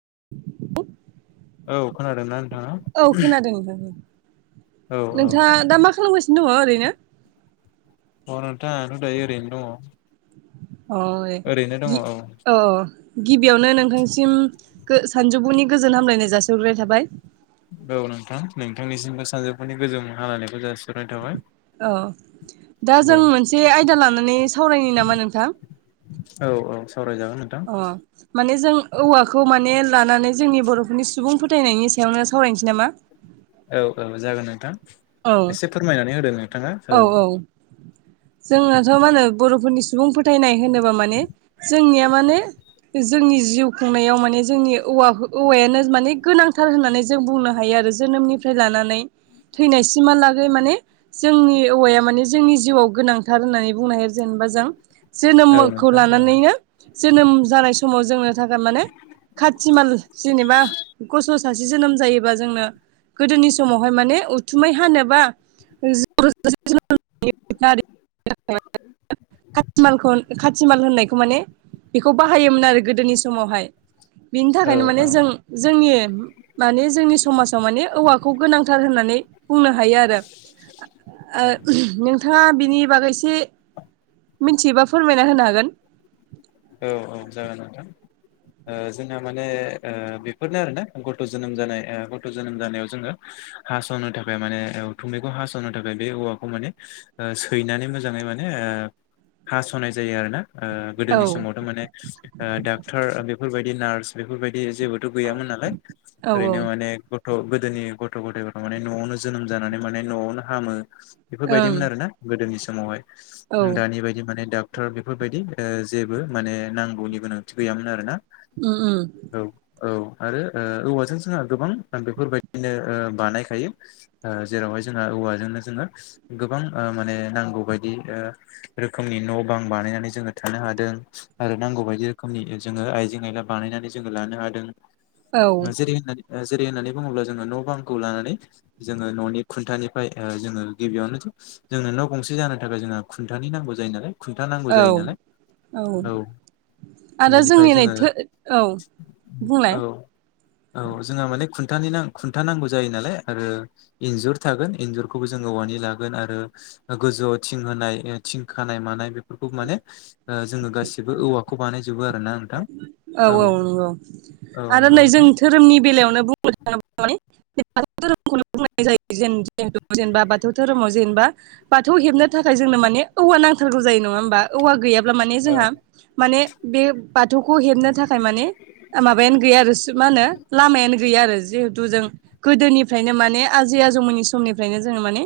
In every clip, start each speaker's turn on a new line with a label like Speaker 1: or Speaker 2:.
Speaker 1: [inaudible] [inaudible]
Speaker 2: औ खोनादोंना नोंथाङा
Speaker 1: औ खोनादों नोंथां
Speaker 2: औ
Speaker 1: नोंथाङा
Speaker 2: औ
Speaker 1: दा मा खालामगासिनो दं ओरैनो
Speaker 2: अ नोंथां आं थ दायो ओरैनो दङ
Speaker 1: अ
Speaker 2: ओरैनो दङ औ
Speaker 1: अ औ गिबियावनो नोंथांसिम सानजौफुनि गोजोन हामलायनाय जासिहरगोनाय थाबाय
Speaker 2: औ नोंथां नोंथांनिसिमबो सानजौफुनि गोजौ हालायानायखौ जासि नाय थाबाय
Speaker 1: औ दा जों
Speaker 2: औ
Speaker 1: मोनसे आयदा लानानै सावरायनो नामा नोंथां
Speaker 2: औ औ सावरायजागोन नोंथां
Speaker 1: अ माने जों औवाखौ माने लानानै जोंनि बर'फोरनि सुबुं फोथायनायनि सायावनो सावरायनोसै नामा
Speaker 2: औ औ जागोन नोंथां
Speaker 1: औ
Speaker 2: एसे फोरमायनानै होदों नोंथाङा औ
Speaker 1: जोंनाथ मा होनो बर'फोरनि सुबुं फोथायनाय होनोब्ला माने जोंनिया माने जोंनि जिउ खुंनायाव माने जोंनि औव औवायानो माने गोनांथार होननानै जों बुंनो हायो जोनोमनिफ्राय लानानै थैनायसिमहालागै माने जोंनि औवाया माने जोंनि जिउआव गोनांथार होननानै बुंनो हायो जेनेबा जों
Speaker 2: औ
Speaker 1: जोनोमखौ
Speaker 2: नोंथां औ
Speaker 1: लानानैनो जोनोम जानाय समाव जोङो मानि खाथिमाल जेनेबा सासे जोनोम जायोबा जोंनो गोदोनि समावहाय माने उथुमै हानोबा [unintelligible] सिमाल होननायखौ माने बेखौ बाहायोमोन आरो गोदोनि समावहाय बिनि
Speaker 2: औ
Speaker 1: थाखायनो माने
Speaker 2: औ
Speaker 1: जों जोंनि माने जोंनि समाजाव माने औवा खौ गोनांथार होननानै बुंनो हायो आरो ओ थाङा बिनि बागै एसे मिथियोबा फोरमायना होनो हागोन
Speaker 2: औ औ जागोन नोंथां ओ जोंहा माने बेफोरनो आरोना गथ जोनोम जानाय गथ जोनोम जानायाव जोङो हासनो थाखाय माने थुमैखौ हासनो थाखाय बे औवाखौ माने सैनानै मोजाङै माने ओ हासनाय जायो आरो ना ओ
Speaker 1: औ
Speaker 2: गोदोनि समावथ माने डाक्टर बेफोरबायदि नार्स बेफोरबायदि बे जेबोथ गैयामोन नालाय
Speaker 1: औ
Speaker 2: ओरैनो माने गथ गोदोनि गथ गथायफोरा माने नआवनो जोनोम जानानै माने नआवनो हामो
Speaker 1: ओं
Speaker 2: बेफोरबायदिमोन आरोना गोदोनि समावहाय
Speaker 1: औ
Speaker 2: दानि बायदि माने दा क्टार बेफोरबायदि ओ जेबो माने नांगौनि गोनांथि गैयामोन आरो ना
Speaker 1: ओम
Speaker 2: आरो ओ औवाजों जोंहा गोबां बेफोरबायदिनो ओ बानायखायो ओ जेरावहाय जोंहा औवाजोंनो जोङो गोबां माने नांगौ बायदि ओ रोखोमनि न' बां बानायनानै जों जोङो थानो हादों आरो नांगौ बायदि रोखोमनि जोङो आइजें आयला बानायनानै जोङो लानो हादों
Speaker 1: औ
Speaker 2: मज [unintelligible] जेरै होननानै बुङोब्ला जोङो न' बांखौ लानानै जोङो न'नि खुन्थानिफ्राय जोङो गिबियावनो जोंनो न' गंसे जानो थाखाय जोंहा खुन्थानि नांगौ जायो नालाय खुन्था नांगौ
Speaker 1: औ
Speaker 2: जायो नालाय
Speaker 1: औ आरो
Speaker 2: बेनिफ्राय
Speaker 1: जोंनि
Speaker 2: जोङो
Speaker 1: नैथो औ बुंलाय
Speaker 2: औ औ जोंहा माने खुन्थानि ना खुन्था नांगौ जायो नालाय आरो इन्जुर थागोन इन्जुरखौ जों औवानि लागोन आरो गोजौ आव थिं होनाय थिं खानाय मानाय खौ माने ओ जोङो गासिबो औवाखौ बानायजोबो आरो ना नोंथां
Speaker 1: औ औ नंगौ
Speaker 2: औ
Speaker 1: आरो नै
Speaker 2: नंगौ
Speaker 1: जों
Speaker 2: नोंथां
Speaker 1: धोरोमनि बेलायावनो बुंनो थाङोब्ला माने थौ धोरोमखौ बुं जायो जेनेबा बाथौ धोरोमाव जेनेबा बाथौ हेब [unintelligible] थाखाय जोंनो मानि औवा नांथारगौ जायो नङा होमबा औवा गैयाबा अब्ला माने
Speaker 2: औ
Speaker 1: जोंहा माने बे बाथौखौ हेबनो थाखाय माने माबायानो गैया आरो मा होनो लामायानो गैया आरो जिहेथु जों गोदोनिफ्रायनो माने आजि जनि समनिफ्रायनो जोङो माने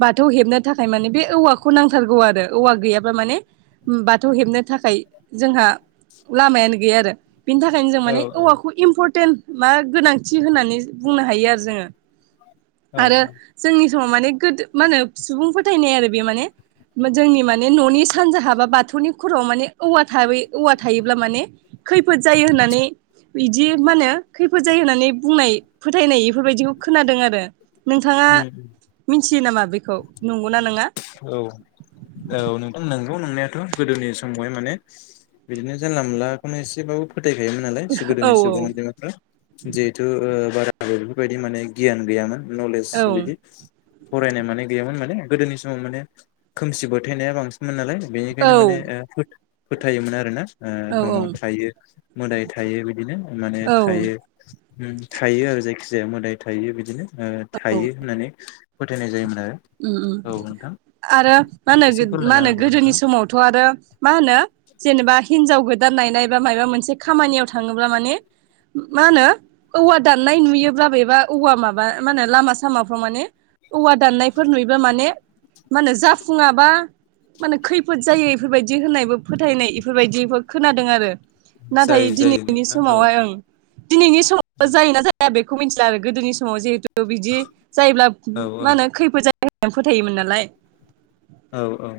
Speaker 1: बाथौ हेबनो थाखाय माने बे औवाखौ नांथारगौ आरो औवा गैयाबा माने बाथौ हेबनो थाखाय जोंहा लामायानो गैया आरो बिनि थाखायनो जों
Speaker 2: औ
Speaker 1: माने
Speaker 2: औ
Speaker 1: औवाखौ इम्परटेन्ट मा गोनांथि होननानै बुंनो हायो आरो जोङो
Speaker 2: औ
Speaker 1: आरो जोंनि माने गोदो मा होनो सुबुं फोथायनाय आरो बे माने जोंनि माने न'नि सानजाहाब बा बाथौनि खर'आव माने औवा थाब औवा थायोबा अब्ला माने खैफोद जायो होननानै बिदि मा होनो खैफोद जायो होननानै बुंनाय फोथायनाय बेफोरबायदिखौ खोनादों आरो नोंथाङा
Speaker 2: उम
Speaker 1: मिथियो नामा बेखौ नंगौना नङा
Speaker 2: औ औ नोंथां नंगौ नोंनायाथ' गोदोनि समावहाय माने बिदिनो जानला मोनलाखौनो एसेबो फोथायखायोमोन नालाय
Speaker 1: औ
Speaker 2: गोदोनि सुबुं अनजिफ्रा जिहेथु बारा आरो बेफोरबायदि माने गियान गैयामोन नलेज
Speaker 1: औ
Speaker 2: बिदि फरायनाय माने गैयामोन माने गोदोनि सम समाव माने खोमसि बोथायनाया बांसिनमोन नालाय बेनिखायनो माने फोथायोमोन आर ना
Speaker 1: औ
Speaker 2: दङ थायो मोदाय थायो बिदिनो माने
Speaker 1: औ
Speaker 2: थायो थायो आरो जायखि जाया मोदाय थायो बिदिनो थायो होननानै फोथायनाय जायोमोन।
Speaker 1: उम उम
Speaker 2: औ नोंथां
Speaker 1: आरो मा
Speaker 2: एसे
Speaker 1: होनो मा
Speaker 2: फोरमायना
Speaker 1: होनो गोदोनि
Speaker 2: होबावदो नोंथाङा
Speaker 1: समावथ' आरो मा होनो जेनेबा हिनजाव गो दान नायनाय बा माबा मोनसे खामानियाव थाङोब्ला माने मा होनो औवा दाननाय नुयोब्लाबोबा औवा माबा म होने लामा सामाफ्राव माने औवा दाननायफोर नुयोबा माने मा होनो जाफुङाबा माने खैफोद जायो इफोरबायदि होननायबो फोथायनाय इफोरबायदिफोर खोनादों आरो नाथाय
Speaker 2: जायो जायो
Speaker 1: दिनैनि
Speaker 2: नोंथां औ
Speaker 1: समावहाय ओं दिनैनि समाव जायो ना जाया बेखौ मिथिला आरो गोदोनि समाव जिहेथु बिदि जायोब्ला
Speaker 2: औ
Speaker 1: मा होनो खैफोद जायो होननानै फोथायोमोन नालाय
Speaker 2: औ औ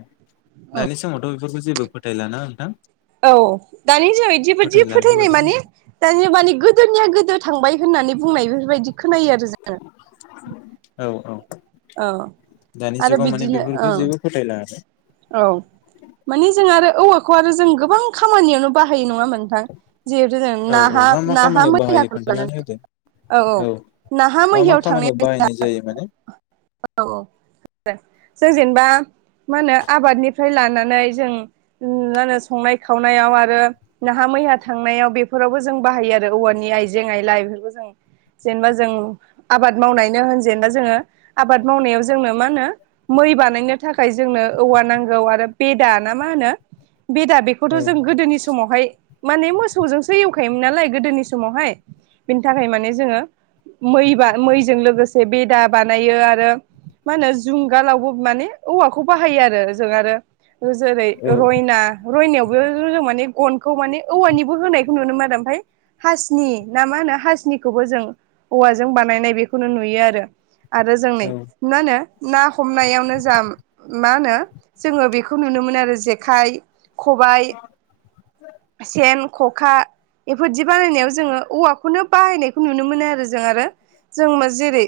Speaker 2: दानि समावथ' बेफोरखौ जेबो फोथायला ना नोंथां
Speaker 1: औ दानि दिनाव बिदिबायदि
Speaker 2: फोथायला
Speaker 1: फोथायनाय
Speaker 2: बेफोरबायदि
Speaker 1: माने दानिया माने गोदोनिया गोदो थांबाय होननानै बुंनाय बेफोरबायदि खोनायो आरो जोङो
Speaker 2: औ औ
Speaker 1: औ
Speaker 2: दानि
Speaker 1: आरो
Speaker 2: जुगाव माने
Speaker 1: बिदिनो
Speaker 2: बेफोरखौ
Speaker 1: ओं
Speaker 2: जेबो फोथायला
Speaker 1: औ मानि जों आरो औवाखौ आरो जों गोबां खामानियावनो बाहायो नङामोन नोंथां जिहेथु जों ना
Speaker 2: आरो औ औ मा मा
Speaker 1: नाहा
Speaker 2: खामानियाव बाहायो
Speaker 1: मैनाखौ
Speaker 2: खोन्थानानै
Speaker 1: लानानै
Speaker 2: होदो
Speaker 1: औ औ नाहा
Speaker 2: मा मा
Speaker 1: मैहियाव
Speaker 2: खामानियाव
Speaker 1: थांनायानो
Speaker 2: बाहायनाय जायो माने
Speaker 1: औ औ जों जेनेबा मा होनो आबादनिफ्राय मा लानानै होनो जों संनाय खावनायाव आरो नाहा मैहा थांनायाव बेफोरावबो जों बाहायो आरो औवानि आइजें आइ लाइ बेफोरखौ जों जेनेबा जों आबाद मावनायनो होन जेनेबा जोङो आबाद मावनायाव जोंनो मा होनो मै बानायनो थाखाय जोंनो औवा नांगौ आरो बेदा ना मा होनो बेदा बेखौथ'
Speaker 2: औ
Speaker 1: जों गोदोनि समावहाय माने मोसौजोंसो एवखायोमोन नालाय गोदोनि समावहाय बिनि थाखाय माने जोङो मै बा मैजों लोगोसे बेदा बानायो आरो मा होनो जुंगालावबो माने औवाखौ बाहायो आरो आरो जों आरो जेरै
Speaker 2: औ
Speaker 1: रयना रयनायावबो माने गनखौ माने औवानिबो होनायखौ नुयो आरो ओमफ्राय हासनि ना मा होनो हासनिखौबो जों औवाजों बानायनाय बेखौनो नुयो आरो आरो जोंनै
Speaker 2: औ
Speaker 1: मा होनो ना हमनायावनो जा मा होनो जोङो बेखौ नुनो मोनो आरो जेखाइ खबाइ सेन खखा बेफोरदि बानायनायाव जोङो औवाखौनो बाहायनायखौ नुनो मोनो आरो जों आरो जों मा जेरै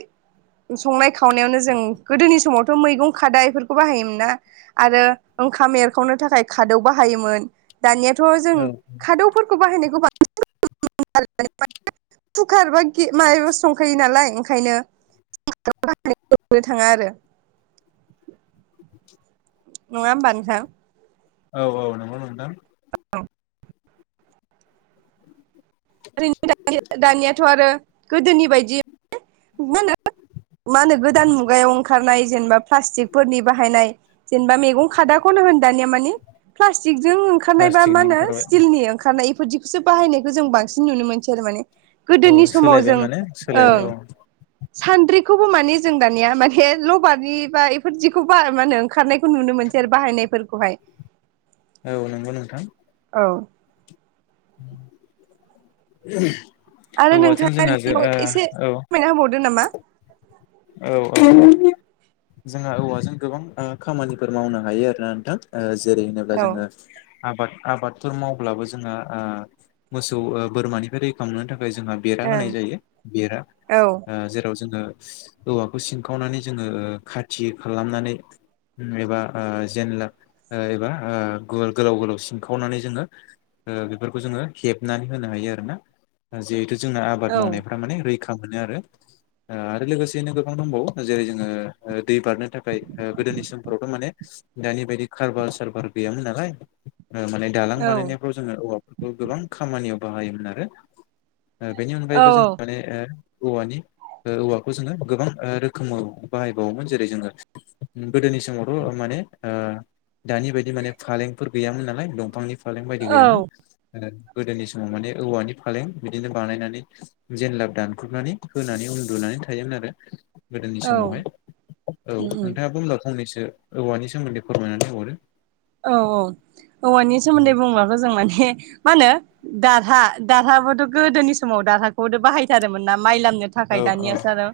Speaker 1: संनाय खावनायावनो जों गोदोनि समावथ' मैगं खादा बेफोरखौ बाहायोमोन ना आरो ओंखाम एरखावनो थाखाय खादौ बाहायोमोन। दानियाथ' जों खादौफोरखौ बाहायनाय गोबां [inaudible] [unintelligible] संखायो नालाय ओंखायनो [inaudible] नों थाङा आरो नङा ओबा नोंथां।
Speaker 2: औ औ नोंगौ मोनदों।
Speaker 1: दानियाथ' आरो गोदोनि बायदि [unintelligible] मा होनो गोदान मुगायाव ओंखारनाय जेनेबा प्लास्टिकफोरनि बाहायनाय जेनेबा मैगं खादा [unintelligible] [unintelligible] ओंखारनाय बा मा
Speaker 2: प्लास्टिकनि
Speaker 1: होनो
Speaker 2: ओंखारबाय
Speaker 1: स्टिलनि ओंखारनाय इफोरदिखौसो बाहायनायखौ जों बांसिन नुनो मोनसै आरो माने। गोदोनि
Speaker 2: औ
Speaker 1: समाव
Speaker 2: सोलायबाय
Speaker 1: जों
Speaker 2: माने सोलायबाय
Speaker 1: ओं।
Speaker 2: औ
Speaker 1: सान्द्रिखौबो मानि जों दानिया माने लबारनि बा बेफोरदिखौबो बा मा होनो ओंखारनाय नुनो मोनसै आरो बाहायनायफोरखौहाय।
Speaker 2: औ नंगौ नोंथां।
Speaker 1: औ
Speaker 2: [inaudible]
Speaker 1: आरो
Speaker 2: औवाथों
Speaker 1: नोंथाङा
Speaker 2: जोंहा ज
Speaker 1: बेनि
Speaker 2: आ
Speaker 1: एसे
Speaker 2: औ।
Speaker 1: फोरमायना होबावदो नामा
Speaker 2: औ औ [inaudible] जोंहा औवाजों गोबां ओ खामानिफोर मावनो हायो आरोना नोंथां ओ जेरै होनोब्ला
Speaker 1: औ
Speaker 2: जोंङो आबाद आबादफोर मावब्लाबो जोंङो ओ मोसौ ओ बोरमानिफ्राय रैखा मोननो था जोंहा बेरा होनाय जायो बेरा
Speaker 1: ओं
Speaker 2: आ जेराव जोङो। औवाखौ सिनखावनानै जोङो ओ खाथि खालामनानै [unintelligible] एबा आ जेनला आ एबा आ गल गोलाव गोलाव सिनखावनानै जोङो ओ बेफोरखौ जोङो हेबनानै होनो हायो आरोना जिहेथु जोंना आबाद
Speaker 1: औ
Speaker 2: मावनायफोरा माने रैखा मोनो आरो आ आरो लोगोसे [inaudible] गोबां दंबावो जेरै जोङो आ दै बारनो थाखाय आ गोदोनि समफोरावथ' माने दानि बायदि खारबार सारबार गैयामोन नालाय। माने दालां
Speaker 1: औ
Speaker 2: बानायनायफ्राव जोङो औवाफोरखौ गोबां खामानियाव बाहायोमोन आरो ओ बेनि
Speaker 1: औ
Speaker 2: अनगायैबो जोङो माने ए औवानि ओ औवाखौ जोङो गोबां आ रोखोमाव बाहायबावोमोन जेरै जोङो गोदोनि समावथ' माने ओ दानि बायदि माने फालेंफोर गैयामोन नालाय दंफांनि फालें बायदि
Speaker 1: औ
Speaker 2: गैयामोन ओ गोदोनि समाव माने औवानि फालें बिदिनो बानायनानै जेनलाब दानख्रुबनानै होनानै उन्दुनाय थायोमोन आरो। गोदोनि
Speaker 1: औ
Speaker 2: समावहाय औ
Speaker 1: उम उम
Speaker 2: नोंथाङा बुंलाव फंनैसो [inaudible] औवानि सोमोन्दै फोरमायनानै हरो।
Speaker 1: औ औ औवानि सोमोन्दै बुंब्लाबो जों माने मा होनो दाहा दाहाबोथ' गोदोनि समाव दाहाखौथ' बाहायथारोमोन ना। माइ लामनो थाखाय
Speaker 2: औ
Speaker 1: दानियासो आरो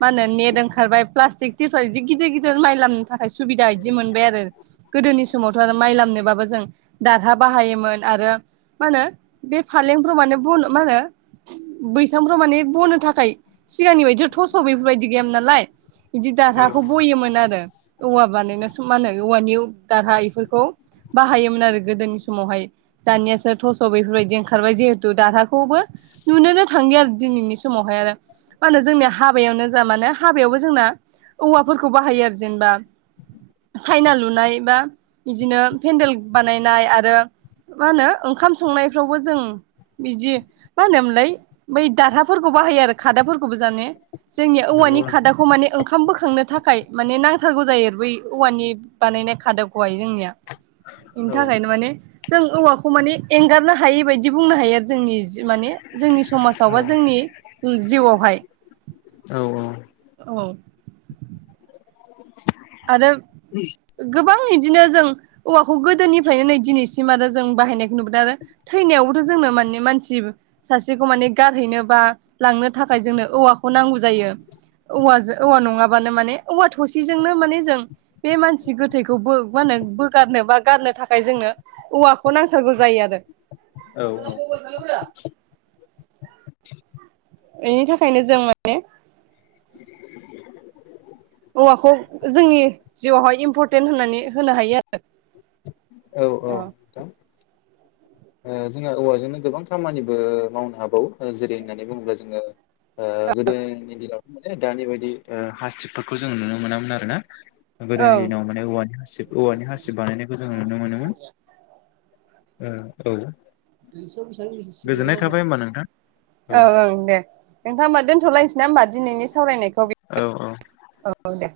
Speaker 1: मा होनो नेट ओंखारबाय प्लास्टिकथ [inaudible] बिदि गिदिर गिदिर माइ लाम थाखाय सुबिदा बिदि मोनबाय आरो। गोदोनि समावथ' आरो माइ लामनोबाबो जों दाहा बाहायोमोन आरो मा होनो बे फालें फोराव माने ब मा होनो बैसांफ्राव माने बनो थाखाय सिगांनि बायदि थस' बेफोरबायदि गैयाम नालाय। बिदि
Speaker 2: औ
Speaker 1: दाहाखौ बयोमोन आरो औवा बानायनो स मा होनो औवानि दाहाय एफोरखौ। बाहायोमोन आरो गोदोनि समावहाय दानियासो थस' बेफोरबायदि ओंखारबाय जिहेथु दाहखखौबो नुनोनो थांलिया आरो दिनैनि स मावहाय आरो मा होनो जोंनिया हाबायावनो जा माने हाबायावबो जोंना औवाफोरखौ बाहायो आरो जेनेबा सायना लुनाय बा। बिदिनो पेन्देल बानायनाय आरो मा होनो ओंखाम संनायफ्रावबो जों बिदि मा होनोमोनलाय बै दाहाफोरखौ बाहायो आरो खादाफोरखौबो जाने‌ जोंनिया
Speaker 2: नंगौ
Speaker 1: औवानि
Speaker 2: नोंथां
Speaker 1: खादाखौ माने ओंखाम बोखांनो था खाय माने नांथारगौ जायो आरो बै औवानि बानायनाय खादबखौहाय जोंनिया बेनि
Speaker 2: औ
Speaker 1: थाखायनो माने जों औवाखौ माने एंगारनो हायै बायदि बुंनो हायो आरो जोंनि माने जोंनि समाव बा
Speaker 2: औ
Speaker 1: जोंनि जिउआवहाय
Speaker 2: औ
Speaker 1: औ
Speaker 2: [inaudible]
Speaker 1: आरो गोबां बिदिनो जों औवाखौ गोदोनिफ्रायनो नै दिनैसिम आरो जों बाहायनायखौ नुबोदों आरो थैनायावो जोंनो माने मानसि सासेखौ माने गारहैनो बा लांनो थाखाय जोंनो औवाखौ नांगौ जायो बेयो औवाजों औवा नङाबानो माने औवा थसेजोंनो माने जों बे मानसि गोथैखौ बो माहोनो बोगारनो बा गारनो थाखाय जोंनो औवाखौनो नांथारगौ जायो आरो
Speaker 2: औ
Speaker 1: बेनि थाखायनो जों माने औवाखौ जोंनि जिउआवहाय इम्परटेन्ट होननानै होनो हायो आरो
Speaker 2: औ औ नोंथां जोंहा औवाजोंनो गोबां खामानिबो मावनो हाबावो जेरै, होननानै बुङोब्ला जोङो ओ गोदोनि दिनावथ' माने दानि बायदि हासिबफोरखौ जोङो नुनो मोनामोन आरोना।
Speaker 1: औ
Speaker 2: गोदोनि दिनाव माने औवानि हासिब औवानि हासिब बानायनायखौ जोङो नुनो मोनोमोन। ओ औ,
Speaker 1: [unintelligible] [unintelligible] [unintelligible]
Speaker 2: गोजोननाय थाबाय होमबा नोंथां
Speaker 1: औ औ दे नोंथां दोनथ'लायनोसै ना होमबा दिनैनि सावरायनायखौ
Speaker 2: औ औ
Speaker 1: औ दे।